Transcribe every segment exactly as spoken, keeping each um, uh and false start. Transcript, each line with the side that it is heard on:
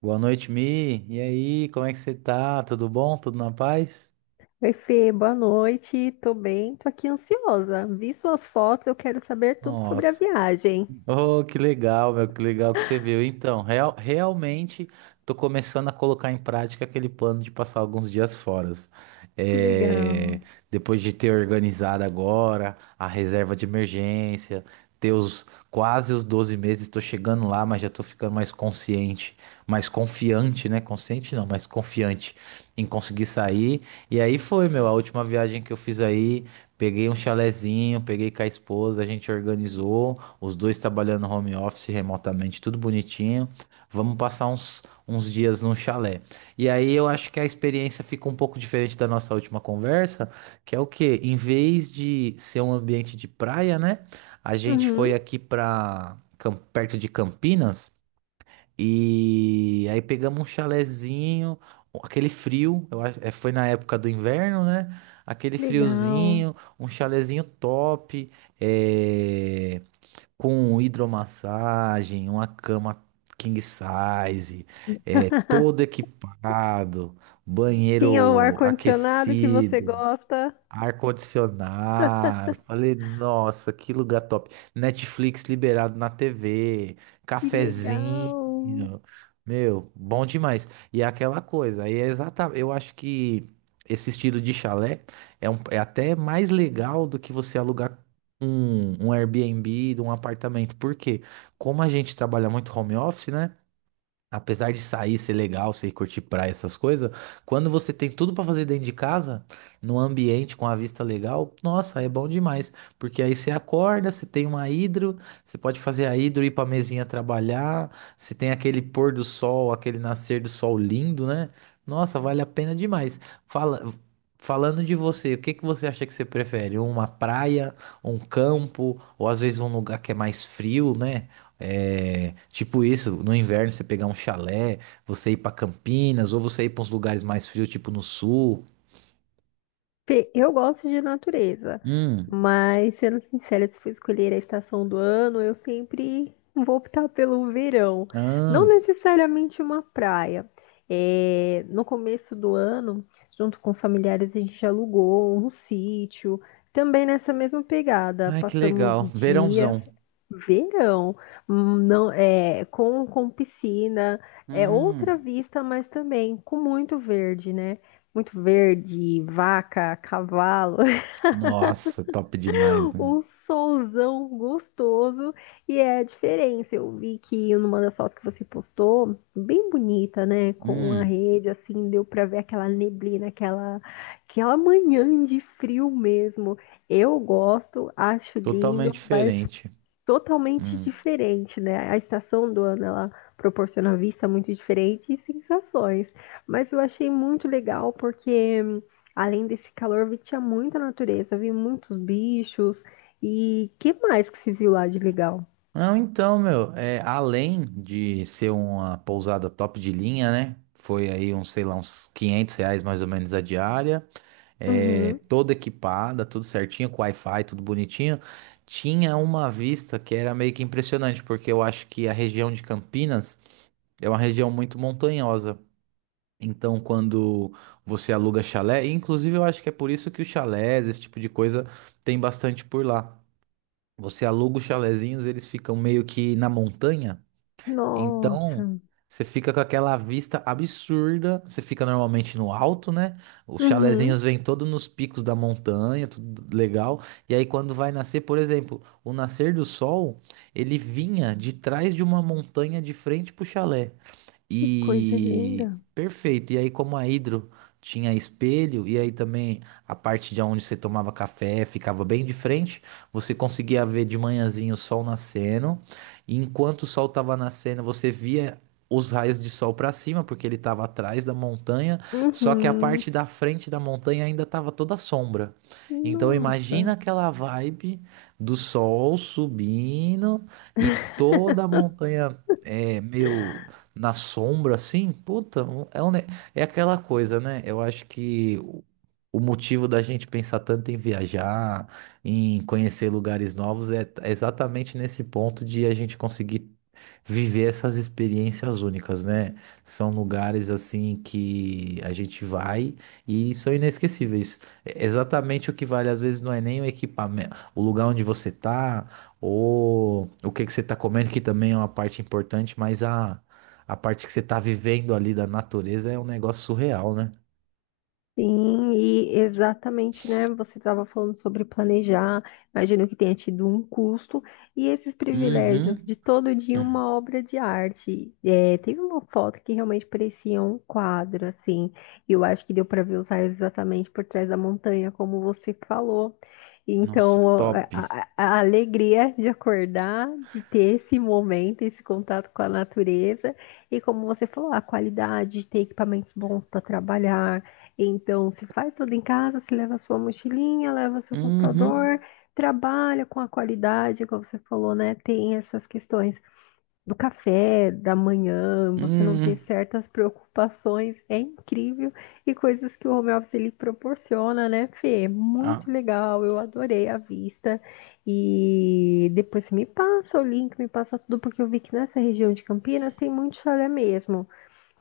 right: Boa noite, Mi. E aí, como é que você tá? Tudo bom? Tudo na paz?
left: Oi, Fê, boa noite. Tô bem, tô aqui ansiosa. Vi suas fotos, eu quero saber tudo sobre a
right: Nossa,
left: viagem.
right: oh, que legal, meu, que legal que você viu. Então, real- realmente tô começando a colocar em prática aquele plano de passar alguns dias fora.
left: Que legal.
right: É, depois de ter organizado agora a reserva de emergência, ter os quase os doze meses, tô chegando lá, mas já tô ficando mais consciente, mais confiante, né? Consciente não, mas confiante em conseguir sair. E aí foi, meu, a última viagem que eu fiz aí, peguei um chalezinho, peguei com a esposa, a gente organizou. Os dois trabalhando home office remotamente, tudo bonitinho. Vamos passar uns, uns dias num chalé. E aí eu acho que a experiência fica um pouco diferente da nossa última conversa, que é o quê? Em vez de ser um ambiente de praia, né? A gente foi
left: Uhum,
right: aqui para perto de Campinas e aí pegamos um chalézinho, aquele frio, eu acho, é, foi na época do inverno, né? Aquele
left: legal.
right: friozinho, um chalézinho top. É com hidromassagem, uma cama king size, é, todo equipado,
left: Tinha o
right: banheiro
left: ar-condicionado que você
right: aquecido,
left: gosta.
right: ar-condicionado. Falei, nossa, que lugar top. Netflix liberado na T V,
left: Que
right: cafezinho.
left: legal.
right: Meu, bom demais. E é aquela coisa, aí é exatamente, eu acho que esse estilo de chalé é, um- é até mais legal do que você alugar um, um Airbnb de um apartamento. Por quê? Como a gente trabalha muito home office, né? Apesar de sair, ser legal, ser curtir praia, essas coisas, quando você tem tudo pra fazer dentro de casa, num ambiente com a vista legal, nossa, é bom demais. Porque aí você acorda, você tem uma hidro, você pode fazer a hidro, ir pra mesinha trabalhar, você tem aquele pôr do sol, aquele nascer do sol lindo, né? Nossa, vale a pena demais. Fala, falando de você, o que que você acha que você prefere? Uma praia, um campo, ou às vezes um lugar que é mais frio, né? É, tipo isso, no inverno você pegar um chalé, você ir pra Campinas, ou você ir pra uns lugares mais frios, tipo no sul.
left: Pe- Eu gosto de natureza,
right: Hum,
left: mas sendo sincera, se for escolher a estação do ano, eu sempre vou optar pelo verão.
right: ah,
left: Não necessariamente uma praia. É, no começo do ano, junto com familiares, a gente alugou um sítio, também nessa mesma pegada.
right: ai que
left: Passamos
right: legal.
left: dias.
right: Verãozão.
left: Verão, hum, não é com, com piscina, é outra
right: Hum,
left: vista, mas também com muito verde, né? Muito verde, vaca, cavalo,
right: nossa, top demais, né?
left: um solzão gostoso e é a diferença. Eu vi que numa das fotos que você postou, bem bonita, né? Com a
right: Hum,
left: rede, assim, deu pra ver aquela neblina, aquela, aquela manhã de frio mesmo. Eu gosto, acho
right: totalmente
left: lindo, mas
right: diferente.
left: totalmente
right: Hum.
left: diferente, né? A estação do ano ela proporciona vista muito diferente e sensações. Mas eu achei muito legal porque além desse calor, vi tinha muita natureza, vi muitos bichos e que mais que se viu lá de legal?
right: Não, então, meu, é, além de ser uma pousada top de linha, né? Foi aí uns, sei lá, uns quinhentos reais mais ou menos a diária. É,
left: Uhum.
right: toda equipada, tudo certinho, com Wi-Fi, tudo bonitinho. Tinha uma vista que era meio que impressionante, porque eu acho que a região de Campinas é uma região muito montanhosa. Então, quando você aluga chalé, e inclusive eu acho que é por isso que os chalés, esse tipo de coisa, tem bastante por lá. Você aluga os chalezinhos, eles ficam meio que na montanha.
left: Nossa.
right: Então, você fica com aquela vista absurda. Você fica normalmente no alto, né? Os
left: Uhum.
right: chalezinhos vêm todos nos picos da montanha, tudo legal. E aí, quando vai nascer, por exemplo, o nascer do sol, ele vinha de trás de uma montanha de frente pro chalé.
left: Que coisa
right: E
left: linda.
right: perfeito. E aí, como a Hidro tinha espelho, e aí também a parte de onde você tomava café ficava bem de frente, você conseguia ver de manhãzinho o sol nascendo. E enquanto o sol estava nascendo, você via os raios de sol para cima, porque ele estava atrás da montanha, só que a
left: Uhum.
right: parte da frente da montanha ainda estava toda sombra. Então
left: Nossa.
right: imagina aquela vibe do sol subindo e toda a montanha é meio na sombra, assim, puta, um- é, um ne- é aquela coisa, né? Eu acho que o o motivo da gente pensar tanto em viajar, em conhecer lugares novos, é t- é exatamente nesse ponto de a gente conseguir viver essas experiências únicas, né? São lugares assim que a gente vai e são inesquecíveis. É exatamente o que vale, às vezes, não é nem o equipamento, o lugar onde você tá, ou o que que você tá comendo, que também é uma parte importante, mas a a parte que você tá vivendo ali da natureza é um negócio surreal, né?
left: Sim, e exatamente, né? Você estava falando sobre planejar, imagino que tenha tido um custo, e esses privilégios
right: Uhum.
left: de todo dia
right: Uhum.
left: uma obra de arte. É, teve uma foto que realmente parecia um quadro, assim, e eu acho que deu para ver os raios exatamente por trás da montanha, como você falou.
right: Nossa,
left: Então, é,
right: top.
left: a, a- a alegria de acordar, de ter esse momento, esse contato com a natureza, e como você falou, a qualidade de ter equipamentos bons para trabalhar, então, se faz tudo em casa, se leva sua mochilinha, leva seu computador,
right: Uhum.
left: trabalha com a qualidade, como você falou, né? Tem essas questões do café, da manhã, você não ter
right: Uhum.
left: certas preocupações, é incrível. E coisas que o home office ele proporciona, né, Fê? É
right: Ah.
left: muito legal, eu adorei a vista. E depois você me passa o link, me passa tudo, porque eu vi que nessa região de Campinas tem muito chalé mesmo.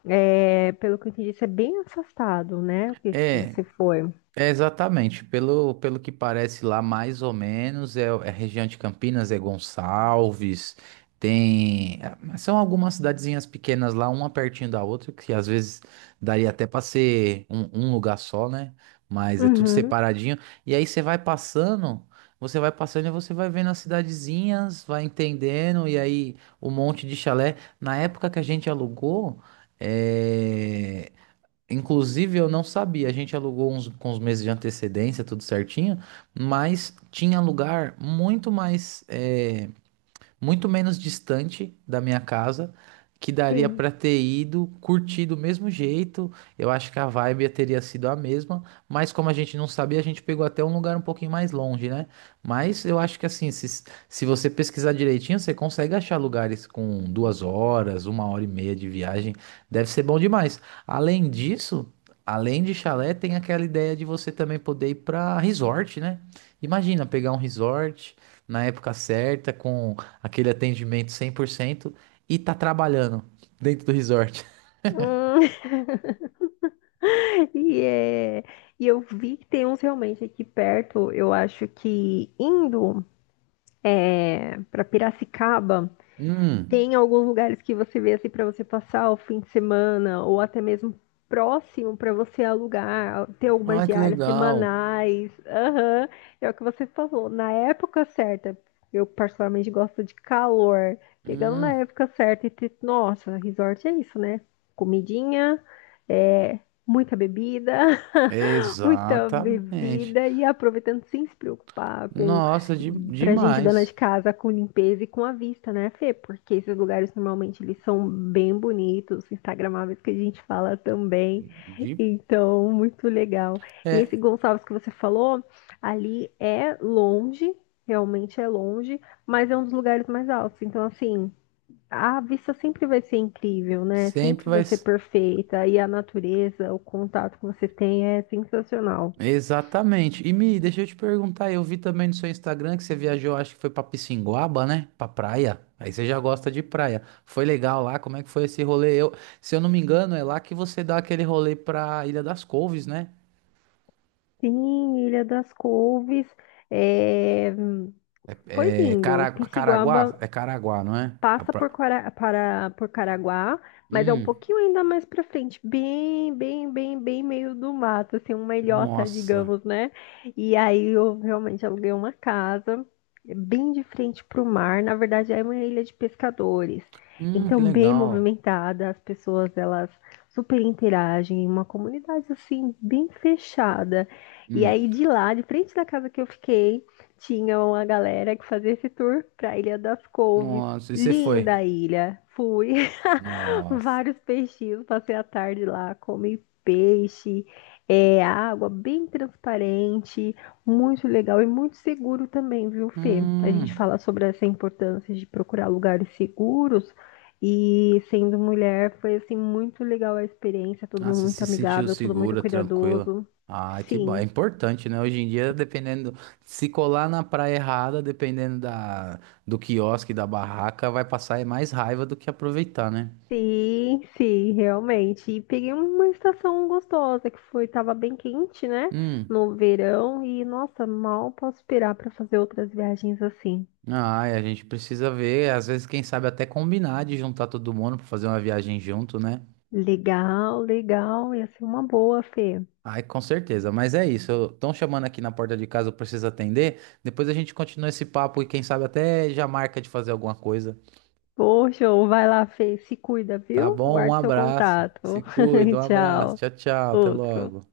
left: É, pelo que eu entendi, isso é bem afastado, né? O que se
right: É.
left: você foi.
right: É exatamente, pelo, pelo que parece lá, mais ou menos, é, é região de Campinas, é Gonçalves, tem. É, são algumas cidadezinhas pequenas lá, uma pertinho da outra, que às vezes daria até para ser um, um lugar só, né? Mas é tudo
left: Uhum,
right: separadinho. E aí você vai passando, você vai passando e você vai vendo as cidadezinhas, vai entendendo, e aí o monte de chalé. Na época que a gente alugou. É, inclusive, eu não sabia. A gente alugou uns, com uns meses de antecedência, tudo certinho, mas tinha lugar muito mais. Eh, muito menos distante da minha casa, que daria
left: sim.
right: para ter ido, curtir do mesmo jeito. Eu acho que a vibe teria sido a mesma, mas como a gente não sabia, a gente pegou até um lugar um pouquinho mais longe, né? Mas eu acho que assim, se, se você pesquisar direitinho, você consegue achar lugares com duas horas, uma hora e meia de viagem. Deve ser bom demais. Além disso, além de chalé, tem aquela ideia de você também poder ir para resort, né? Imagina pegar um resort na época certa, com aquele atendimento cem por cento e tá trabalhando dentro do resort.
left: Hum. E, é, e eu vi que tem uns realmente aqui perto. Eu acho que indo para Piracicaba.
right: Hum,
left: Tem alguns lugares que você vê assim para você passar o fim de semana ou até mesmo próximo para você alugar, ter algumas
right: olha que
left: diárias
right: legal.
left: semanais. Aham, é o que você falou, na época certa. Eu particularmente gosto de calor. Pegando na
right: Hum,
left: época certa e ter, nossa, resort é isso, né? Comidinha, é, muita bebida, muita
right: exatamente.
left: bebida e aproveitando sem se preocupar com
right: Nossa, de,
left: pra gente dona
right: demais.
left: de casa, com limpeza e com a vista, né, Fê? Porque esses lugares normalmente eles são bem bonitos, instagramáveis que a gente fala também.
right: De,
left: Então, muito legal. E esse
right: é,
left: Gonçalves que você falou, ali é longe, realmente é longe, mas é um dos lugares mais altos. Então, assim, a vista sempre vai ser incrível, né? Sempre
right: Sempre
left: vai
right: vai.
left: ser
right: s-
left: perfeita e a natureza, o contato que você tem é sensacional.
right: Exatamente. E Mi, deixa eu te perguntar, eu vi também no seu Instagram que você viajou, acho que foi pra Pissinguaba, né? Pra praia. Aí você já gosta de praia. Foi legal lá? Como é que foi esse rolê? Eu, se eu não me engano, é lá que você dá aquele rolê pra Ilha das Couves, né?
left: Sim, Ilha das Couves, é, foi
right: É
left: lindo.
right: Cara-
left: Pisciguaba
right: Caraguá? É Caraguá, não é? A
left: passa por,
right: pra-
left: Quara- para, por Caraguá, mas é um
right: Hum,
left: pouquinho ainda mais para frente, bem, bem, bem, bem meio do mato, assim, uma ilhota,
right: nossa.
left: digamos, né? E aí eu realmente aluguei uma casa eh, bem de frente para o mar, na verdade é uma ilha de pescadores,
right: Hum, que
left: então bem
right: legal.
left: movimentada, as pessoas elas super interagem, uma comunidade assim bem fechada. E
right: Hum,
left: aí de lá, de frente da casa que eu fiquei, tinha uma galera que fazia esse tour para a Ilha das Couves.
right: nossa. E você foi?
left: Linda a ilha. Fui.
right: Nossa.
left: Vários peixinhos. Passei a tarde lá, comi peixe. É, água bem transparente, muito legal e muito seguro também, viu, Fê? A gente
right: Hum.
left: fala sobre essa importância de procurar lugares seguros e sendo mulher foi assim muito legal a experiência, todo
right: Ah,
left: mundo
right: você
left: muito
right: se sentiu
left: amigável, todo muito
right: segura, tranquila.
left: cuidadoso.
right: Ah, que bom. É
left: Sim.
right: importante, né? Hoje em dia, dependendo. Se colar na praia errada, dependendo da, do quiosque, da barraca, vai passar mais raiva do que aproveitar, né?
left: Sim, sim, realmente. E peguei uma estação gostosa que foi, tava bem quente, né?
right: Hum.
left: No verão e nossa, mal posso esperar para fazer outras viagens assim.
right: Ah, e a gente precisa ver. Às vezes, quem sabe até combinar de juntar todo mundo pra fazer uma viagem junto, né?
left: Legal, legal, ia ser uma boa, Fê.
right: Ai, com certeza, mas é isso. Estão chamando aqui na porta de casa, eu preciso atender. Depois a gente continua esse papo e quem sabe até já marca de fazer alguma coisa.
left: Poxa, vai lá, Fê, se cuida,
right: Tá
left: viu?
right: bom? Um
left: Aguardo seu
right: abraço. Se
left: contato.
right: cuida, um abraço.
left: Tchau.
right: Tchau, tchau. Até
left: Outro.
right: logo.